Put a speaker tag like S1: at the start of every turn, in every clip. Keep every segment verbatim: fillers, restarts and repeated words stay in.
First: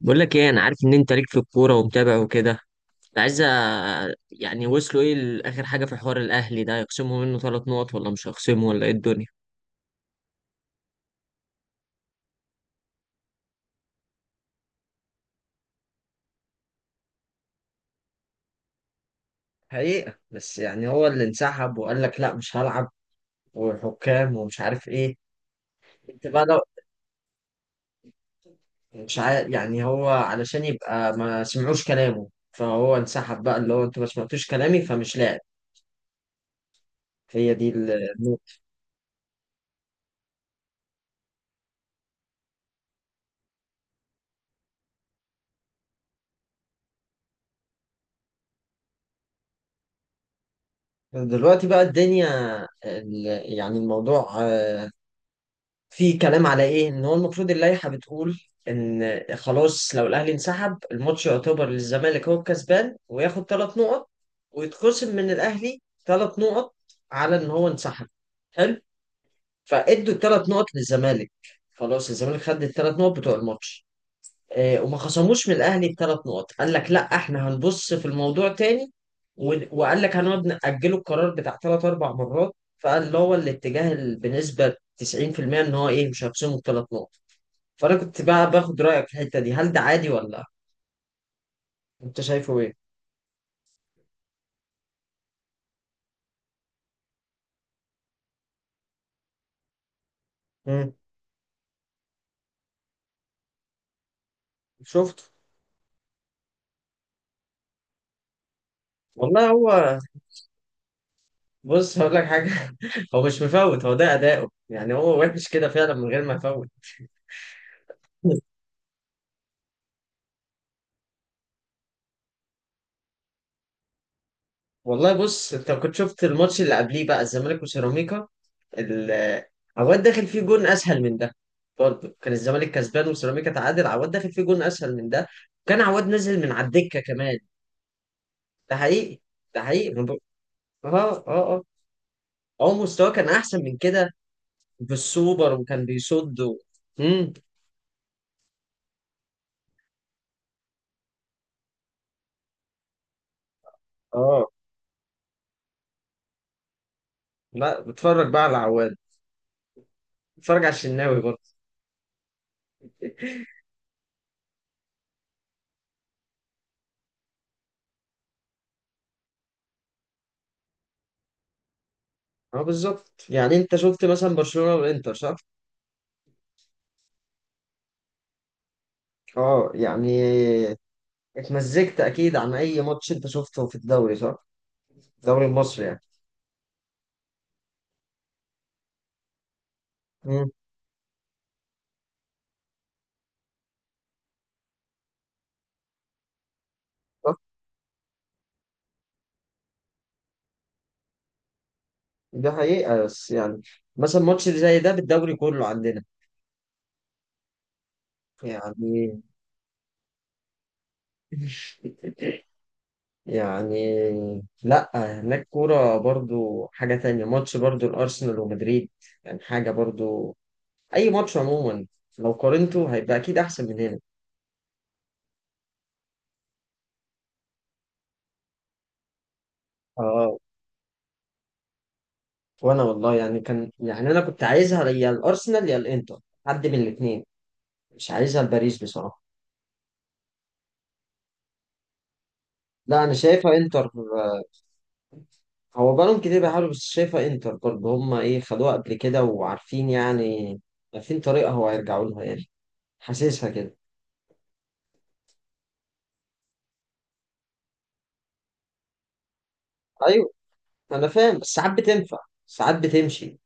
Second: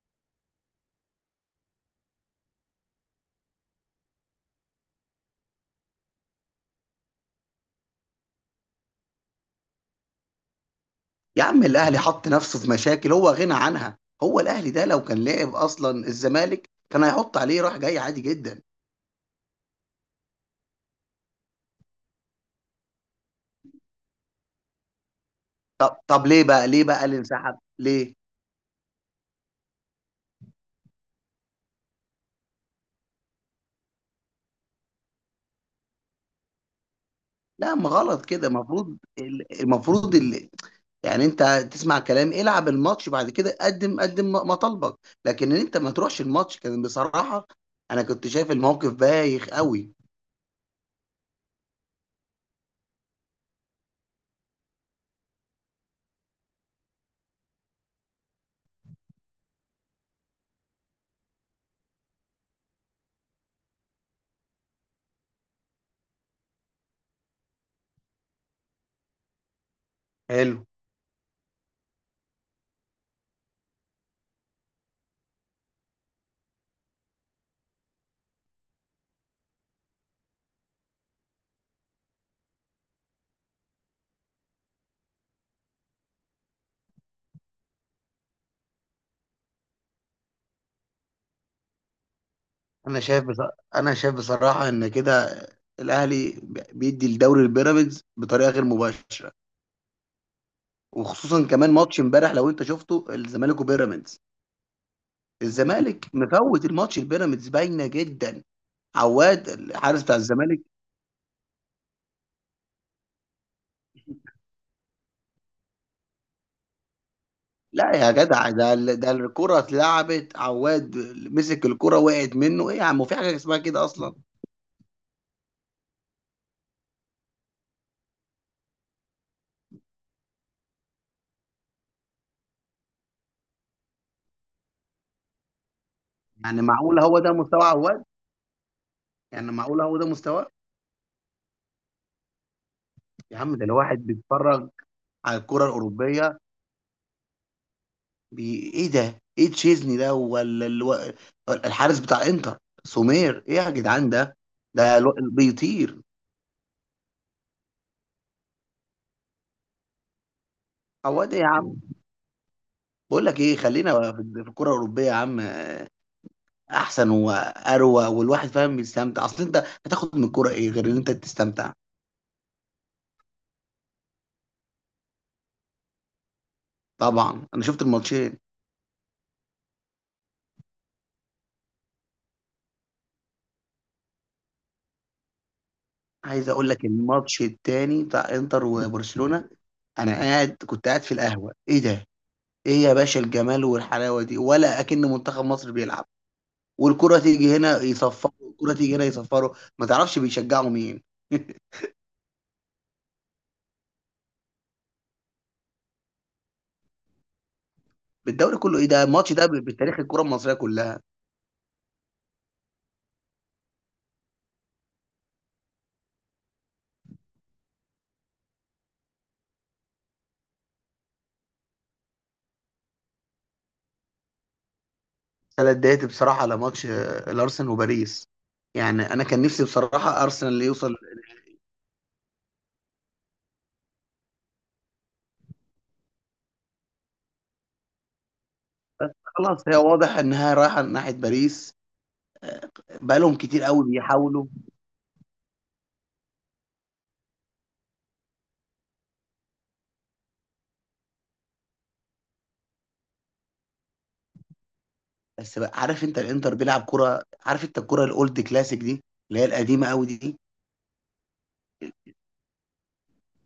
S1: بقول لك ايه، انا عارف ان انت ليك في الكوره ومتابع وكده. كنت عايز أ- يعني وصلوا ايه لاخر حاجه في حوار الاهلي ده، يخصموا منه ثلاث نقط ولا مش هيخصموا ولا ايه الدنيا؟
S2: يا عم، الاهلي حط نفسه في مشاكل هو غنى عنها. هو الاهلي ده لو كان لعب اصلا الزمالك كان هيحط عليه راح جاي عادي جدا.
S1: حقيقة بس يعني هو اللي انسحب وقال لك لا مش هلعب، وحكام ومش عارف ايه.
S2: طب
S1: انت
S2: طب
S1: بقى
S2: ليه
S1: لو
S2: بقى ليه بقى اللي انسحب ليه؟
S1: مش عارف، يعني هو علشان يبقى ما سمعوش كلامه فهو انسحب، بقى اللي هو انتوا ما سمعتوش كلامي فمش لاعب. هي دي
S2: لا، ما
S1: ال-
S2: غلط كده.
S1: النقطة
S2: المفروض المفروض ال- يعني انت تسمع كلام، العب الماتش، بعد كده قدم قدم مطالبك. لكن ان انت ما تروحش الماتش كان بصراحة، انا كنت شايف الموقف بايخ قوي.
S1: دلوقتي بقى الدنيا، ال- يعني الموضوع في كلام على ايه، ان هو المفروض اللائحه بتقول ان خلاص لو الاهلي انسحب الماتش يعتبر للزمالك، هو الكسبان وياخد ثلاث نقط ويتخصم من الاهلي ثلاث نقط على ان هو انسحب. حلو. فادوا الثلاث
S2: حلو.
S1: نقط للزمالك. خلاص الزمالك خد الثلاث نقط بتوع الماتش. آه، وما خصموش من الاهلي بثلاث نقط. قال لك لا احنا هنبص في الموضوع تاني. ون- وقال لك هنقعد نأجله القرار بتاع ثلاث اربع مرات. فقال اللي هو الاتجاه ال- بنسبة تسعين في المئة ان هو ايه مش هيخصمه الثلاث نقط. فانا كنت بقى باخد رأيك في الحتة دي، هل ده عادي ولا انت شايفه ايه؟
S2: انا شايف بص... انا شايف بصراحة ان كده الاهلي بيدي الدوري البيراميدز بطريقة غير مباشرة.
S1: مم.
S2: وخصوصا كمان ماتش امبارح لو انت شفته، الزمالك وبيراميدز،
S1: شفته.
S2: الزمالك مفوت الماتش، البيراميدز باينه جدا. عواد
S1: والله هو،
S2: الحارس بتاع الزمالك.
S1: بص هقول لك حاجة. هو مش مفوت، هو ده أداؤه يعني، هو وحش كده فعلا من غير ما يفوت.
S2: لا يا جدع، ده ال- ده الكره اتلعبت، عواد مسك الكره وقعت منه. ايه يا عم، في حاجه اسمها كده اصلا؟
S1: والله بص، انت كنت شفت الماتش اللي قبليه بقى الزمالك وسيراميكا؟ ال- عواد داخل فيه جون اسهل من ده. برضه كان الزمالك كسبان وسيراميكا تعادل، عواد داخل فيه جون اسهل من ده. كان عواد نازل من
S2: يعني
S1: على
S2: معقول
S1: الدكه
S2: هو ده
S1: كمان.
S2: مستوى عواد؟
S1: ده حقيقي.
S2: يعني
S1: ده
S2: معقول
S1: حقيقي
S2: هو
S1: ما
S2: ده
S1: بق-
S2: مستواه؟
S1: اه اه اه هو مستواه كان
S2: يا عم
S1: احسن
S2: ده
S1: من
S2: الواحد
S1: كده
S2: بيتفرج على
S1: بالسوبر
S2: الكره
S1: وكان
S2: الاوروبيه.
S1: بيصد و... امم.
S2: بي... ايه ده؟ ايه تشيزني ده ولا الو... الحارس بتاع انتر؟ سومير؟ ايه يا جدعان ده؟
S1: اه
S2: ده الو- بيطير.
S1: لا، بتفرج بقى على عواد، بتفرج على الشناوي
S2: عواد ايه يا
S1: برضه.
S2: عم؟ بقول لك ايه، خلينا في في الكره الاوروبيه يا عم. احسن واروى، والواحد فاهم بيستمتع. اصل انت هتاخد من الكوره ايه غير ان انت تستمتع؟
S1: اه بالظبط، يعني انت شفت مثلا برشلونه والانتر صح؟
S2: طبعا انا شفت الماتشين.
S1: اه يعني اتمزجت اكيد عن اي ماتش انت شفته في الدوري صح؟ الدوري المصري يعني.
S2: عايز اقول لك، الماتش التاني بتاع انتر وبرشلونه، انا
S1: امم.
S2: قاعد كنت قاعد في القهوه. ايه ده؟ ايه يا باشا الجمال والحلاوه دي؟ ولا اكن منتخب مصر بيلعب، والكره
S1: صح.
S2: تيجي هنا يصفروا والكره تيجي هنا يصفروا، ما تعرفش بيشجعوا مين.
S1: ده حقيقة بس يعني مثلا ماتش زي ده بالدوري كله عندنا؟
S2: بالدوري كله؟ ايه ده،
S1: يعني
S2: الماتش ده بتاريخ الكره المصريه كلها.
S1: يعني لا، هناك كورة برضو حاجة تانية، ماتش برضو الأرسنال ومدريد، يعني حاجة برضو. أي ماتش عموما لو قارنته هيبقى أكيد أحسن من هنا.
S2: انا اتضايقت بصراحه على ماتش آه، الارسنال وباريس. يعني انا كان نفسي بصراحه
S1: اه،
S2: ارسنال اللي يوصل.
S1: وأنا والله يعني كان، يعني أنا كنت عايزها يا الأرسنال يا الإنتر، حد من الاتنين. مش عايزها لباريس بصراحة.
S2: خلاص، هي واضح انها رايحه ناحيه باريس.
S1: لا انا
S2: بقالهم
S1: شايفها
S2: كتير قوي
S1: انتر.
S2: بيحاولوا.
S1: هو بقالهم كتير بيحاولوا، بس شايفها انتر برضه، هم ايه خدوها قبل كده وعارفين يعني، عارفين طريقة هو هيرجعوا لها يعني. حاسسها كده.
S2: بس بقى، عارف انت الانتر بيلعب كره؟ عارف انت الكره الاولد كلاسيك دي اللي هي القديمه قوي
S1: ايوه،
S2: دي؟
S1: انا فاهم، بس ساعات بتنفع ساعات بتمشي.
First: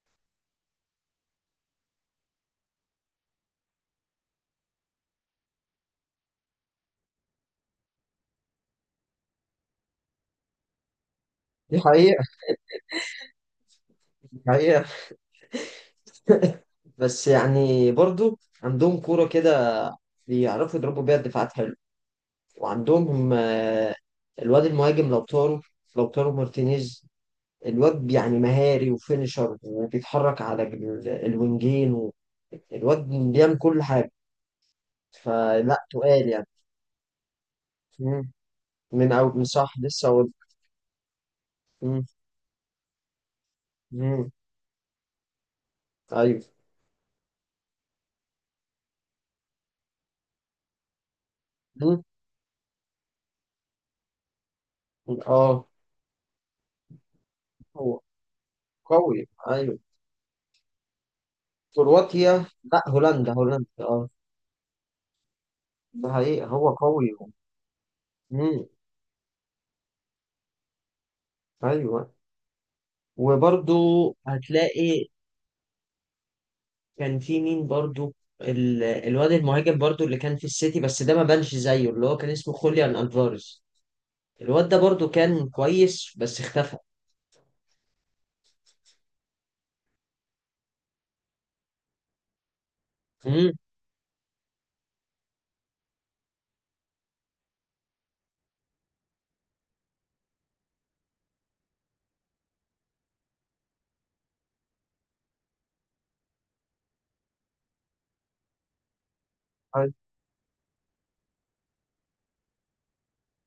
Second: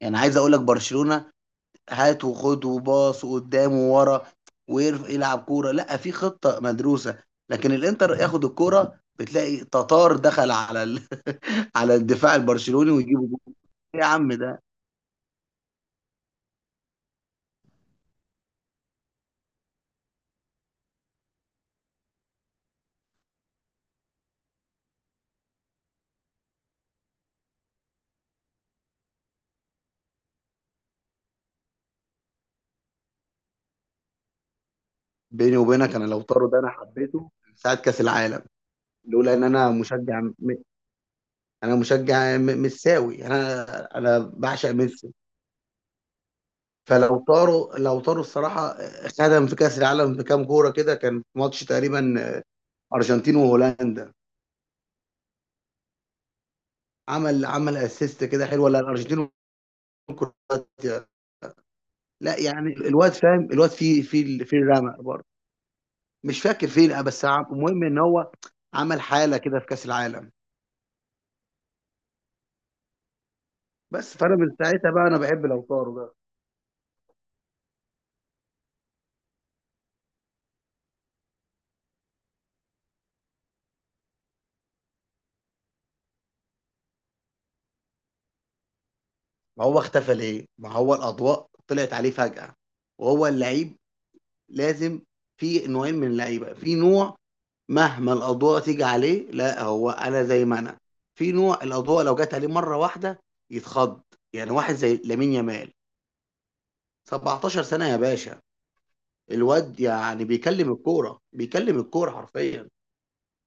S2: يعني عايز اقول لك، برشلونه هات وخد وباص وقدام وورا، ويلعب كوره لا في خطه مدروسه. لكن الانتر ياخد الكوره بتلاقي تتار دخل على ال...
S1: دي
S2: على
S1: حقيقة.
S2: الدفاع البرشلوني ويجيبوا جول. ايه يا عم
S1: دي
S2: ده.
S1: حقيقة بس يعني برضه عندهم كورة كده، بيعرفوا يضربوا بيها الدفاعات حلو. وعندهم آه، الواد المهاجم لو طاروا، لو طاروا مارتينيز، الواد يعني مهاري وفينشر، وبيتحرك على ال- الوينجين و... الواد بيعمل كل حاجة،
S2: بيني
S1: فلا
S2: وبينك، انا لو
S1: تقال يعني.
S2: طاروا ده انا حبيته من ساعه كاس
S1: مم.
S2: العالم.
S1: من
S2: لولا
S1: أول
S2: ان
S1: من
S2: انا
S1: صح لسه
S2: مشجع
S1: أقول.
S2: م... انا
S1: مم.
S2: مشجع م... مساوي انا. انا
S1: مم.
S2: بعشق ميسي.
S1: أيوه.
S2: فلو طاروا، لو طاروا الصراحه خدم في كاس العالم بكام كوره كده. كان في ماتش
S1: مم.
S2: تقريبا ارجنتين وهولندا،
S1: أه،
S2: عمل عمل
S1: هو
S2: اسيست كده حلو. ولا
S1: قوي
S2: الارجنتين
S1: أيوه.
S2: وكرواتيا؟ لا
S1: كرواتيا.
S2: يعني
S1: لا،
S2: الواد
S1: هولندا
S2: فاهم،
S1: هولندا
S2: الواد فيه
S1: أه.
S2: في في الرمق برضه.
S1: ده
S2: مش
S1: حقيقة
S2: فاكر
S1: هو
S2: فين
S1: قوي.
S2: بس عم- المهم ان هو
S1: مم.
S2: عمل حاله كده في كاس العالم.
S1: أيوه. وبرضو
S2: بس فانا من ساعتها
S1: هتلاقي،
S2: بقى انا بحب لو طاروا ده.
S1: كان في مين برضو، ال- الواد المهاجم برضو اللي كان في السيتي، بس ده ما بانش زيه، اللي هو كان اسمه خوليان ألفاريز. الواد ده برضو كان كويس بس اختفى.
S2: ما هو اختفى ليه؟ ما هو الأضواء طلعت عليه فجأة وهو
S1: مم.
S2: اللعيب لازم. في نوعين من اللعيبة. في نوع مهما الأضواء تيجي عليه، لا هو أنا زي ما أنا. في نوع الأضواء لو جت عليه مرة واحدة يتخض. يعني واحد زي لامين يامال، سبعتاشر سنة يا باشا. الواد
S1: أيوة.
S2: يعني بيكلم الكورة، بيكلم الكورة حرفيا.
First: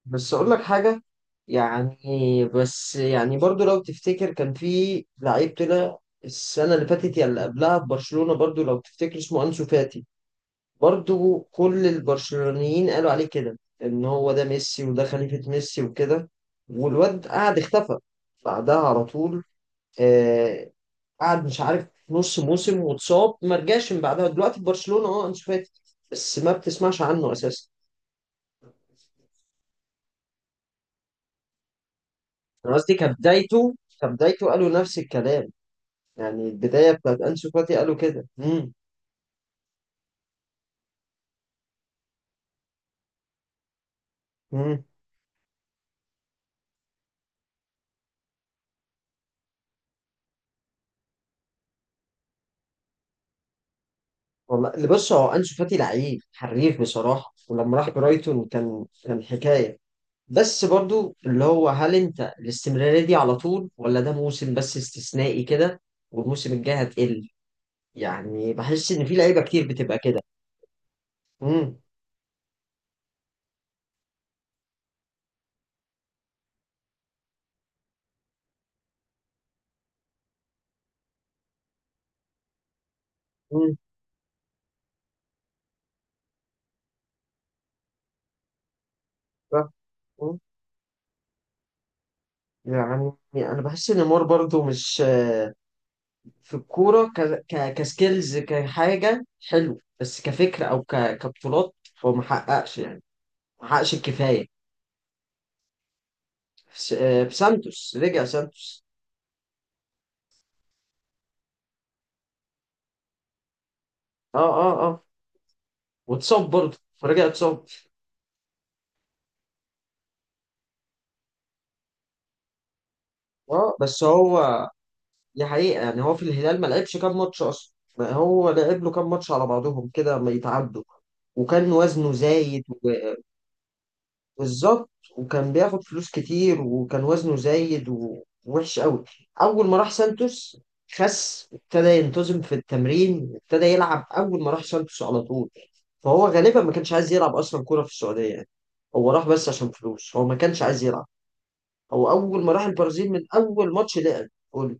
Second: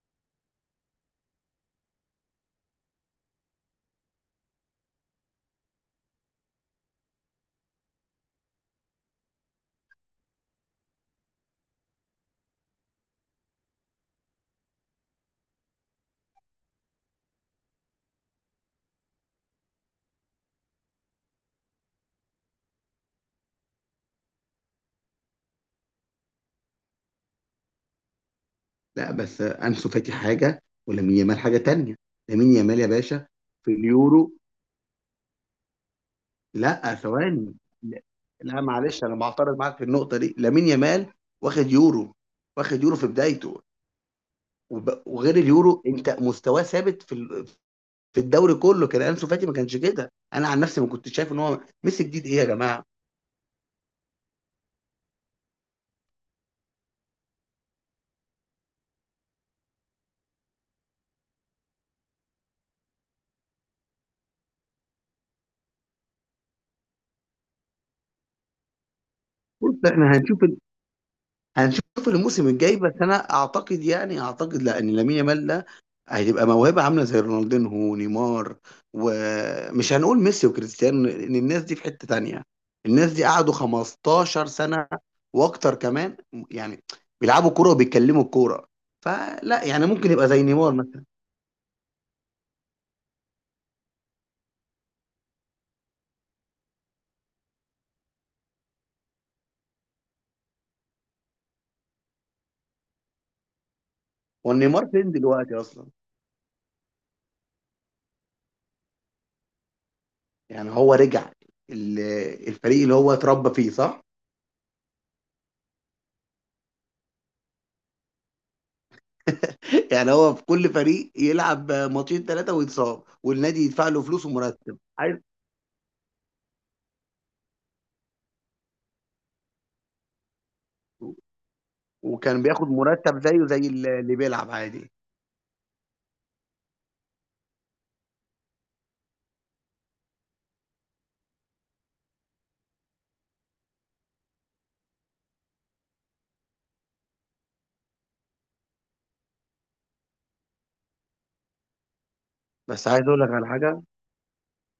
S1: بس اقول لك حاجه يعني، بس يعني برضو لو تفتكر، كان في لعيب طلع السنه اللي فاتت يا اللي قبلها في برشلونه، برضو لو تفتكر اسمه انسو فاتي. برضو كل البرشلونيين قالوا عليه كده ان هو ده ميسي، وده خليفه ميسي وكده. والواد قعد اختفى بعدها على طول. آه، قعد مش عارف نص موسم واتصاب، ما رجعش من بعدها. دلوقتي في برشلونة اه انشو فاتي، بس ما بتسمعش عنه اساسا.
S2: لا بس أنسو فاتي حاجة ولامين يامال حاجة تانية. لامين
S1: انا
S2: يامال يا
S1: قصدي
S2: باشا في
S1: كبدايته،
S2: اليورو.
S1: كبدايته قالوا نفس الكلام. يعني البداية
S2: لا
S1: بتاعت انشو
S2: ثواني،
S1: فاتي قالوا
S2: لا
S1: كده.
S2: لا،
S1: امم
S2: معلش انا بعترض معاك في النقطه دي. لامين يامال واخد يورو، واخد يورو في بدايته.
S1: امم
S2: وب- وغير اليورو انت مستواه ثابت في ال- في الدوري كله. كان انسو فاتي ما كانش كده. انا عن نفسي ما كنتش شايف ان هو ميسي جديد. ايه يا جماعه،
S1: والله اللي بص، هو انشو فاتي لعيب حريف بصراحة، ولما راح برايتون كان، كان حكاية. بس برضو اللي هو هل انت الاستمرارية دي على طول، ولا ده موسم بس استثنائي كده، والموسم الجاي هتقل. يعني بحس ان في لعيبة كتير
S2: بص
S1: بتبقى
S2: احنا
S1: كده.
S2: هنشوف.
S1: امم.
S2: هنشوف الموسم الجاي. بس انا اعتقد، يعني اعتقد لا، ان لامين يامال ده هتبقى موهبه عامله زي رونالدينهو ونيمار. ومش هنقول ميسي وكريستيانو، ان الناس دي في حته تانية. الناس دي قعدوا
S1: امم.
S2: خمستاشر سنه واكتر كمان، يعني بيلعبوا كوره وبيتكلموا الكوره. فلا، يعني ممكن يبقى زي نيمار مثلا.
S1: يعني انا بحس ان مور برضو مش في الكوره ك... ك... كسكيلز كحاجه حلو، بس كفكره او ك... كبطولات هو ما حققش يعني، ما حققش الكفايه.
S2: ونيمار فين دلوقتي اصلا؟
S1: في, س... آه، في سانتوس، رجع سانتوس.
S2: يعني هو رجع ال- الفريق اللي هو اتربى فيه صح.
S1: اه اه اه. واتصاب برضه، فرجع اتصاب.
S2: يعني هو في كل فريق يلعب ماتشين ثلاثه ويتصاب، والنادي
S1: اه
S2: يدفع له
S1: بس
S2: فلوس
S1: هو
S2: ومرتب عايز.
S1: دي حقيقه يعني، هو في الهلال ما لعبش كام ماتش اصلا. ما هو لعب له كام ماتش على بعضهم كده ما يتعدوا، وكان وزنه
S2: وكان
S1: زايد.
S2: بياخد مرتب زيه زي اللي اللي بيلعب
S1: بالظبط.
S2: عادي.
S1: وكان بياخد فلوس كتير، وكان وزنه زايد، ووحش قوي. اول ما راح سانتوس خس، ابتدى ينتظم في التمرين، ابتدى يلعب اول ما راح سانتوس على طول. فهو غالبا ما كانش عايز يلعب اصلا كوره في السعوديه يعني. هو راح بس عشان فلوس، هو ما كانش عايز يلعب. هو اول ما راح
S2: بس عايز
S1: البرازيل
S2: اقول
S1: من
S2: لك على
S1: اول
S2: حاجه،
S1: ماتش لعب قول.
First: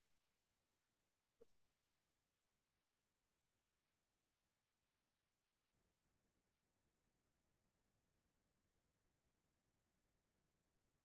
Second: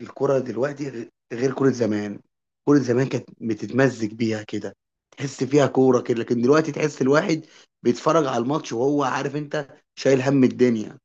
S2: الكره دلوقتي غ- غير كره زمان. كره زمان كانت بتتمزج بيها كده، تحس فيها كوره كده. لكن دلوقتي تحس الواحد بيتفرج على الماتش وهو عارف انت، شايل هم الدنيا.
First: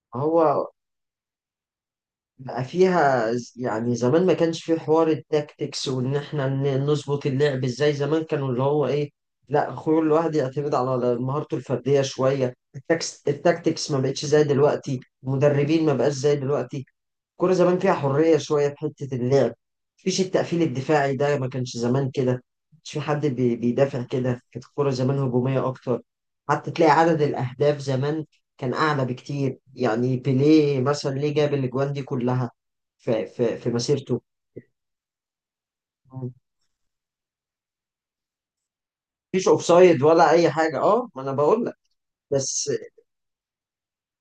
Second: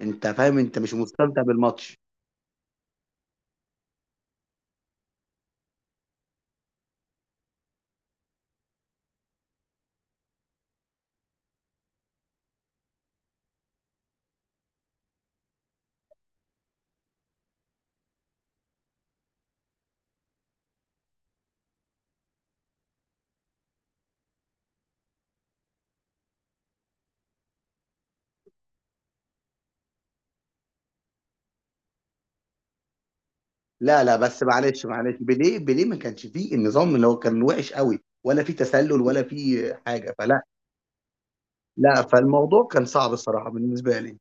S2: انت فاهم،
S1: هو
S2: انت مش مستمتع بالماتش.
S1: بقى فيها ز- يعني زمان ما كانش فيه حوار التاكتكس، وان احنا ن- نظبط اللعب ازاي. زمان كانوا اللي هو ايه، لا خلو الواحد يعتمد على مهارته الفرديه شويه، التاكس التاكتكس ما بقتش زي دلوقتي، المدربين ما بقاش زي دلوقتي. الكورة زمان فيها حرية شوية في حتة اللعب. مفيش التقفيل الدفاعي ده، ما كانش زمان كده. مش في حد بي- بيدافع كده، كانت الكورة زمان هجومية أكتر. حتى تلاقي عدد الأهداف زمان كان أعلى بكتير، يعني بيليه مثلا ليه جاب الأجوان دي كلها في, في, في
S2: لا لا،
S1: مسيرته
S2: بس معلش معلش بيليه بيليه ما كانش فيه النظام اللي هو كان وحش قوي، ولا فيه تسلل ولا
S1: مفيش
S2: فيه
S1: أوفسايد
S2: حاجه.
S1: ولا
S2: فلا،
S1: أي حاجة، أه ما أنا بقول لك.
S2: لا فالموضوع
S1: بس،
S2: كان صعب الصراحه بالنسبه لي.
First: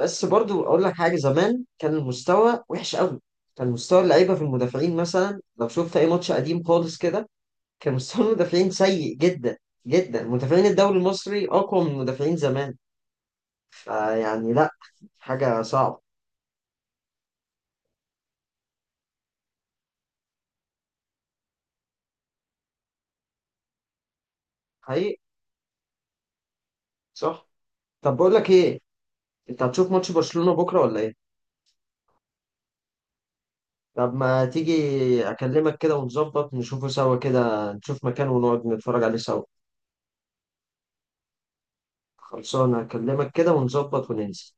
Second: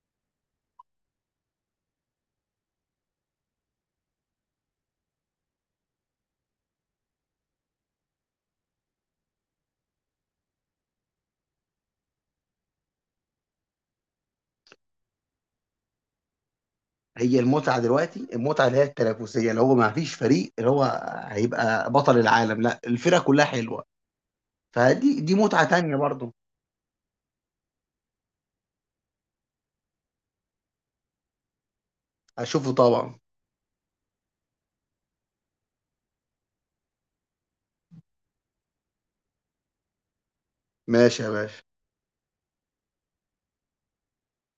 S1: بس برضو أقول لك حاجة، زمان كان المستوى وحش قوي. كان مستوى اللعيبة في المدافعين مثلا، لو شفت أي ماتش قديم خالص كده، كان مستوى المدافعين سيء جدا جدا. مدافعين الدوري المصري اقوى من مدافعين زمان. فيعني لا، حاجه صعبه.
S2: هي المتعه دلوقتي، المتعه اللي هي التنافسيه، اللي هو ما فيش فريق اللي هو هيبقى بطل العالم. لا، الفرقه كلها حلوه.
S1: حقيقي.
S2: فدي دي متعه تانية برضه.
S1: صح. طب بقول لك ايه، انت هتشوف ماتش برشلونه بكره ولا ايه؟
S2: هشوفه طبعا.
S1: طب ما تيجي اكلمك كده ونظبط، نشوفه سوا كده، نشوف مكان ونقعد نتفرج عليه سوا.
S2: ماشي يا باشا.
S1: خلصانه، اكلمك كده ونظبط وننزل.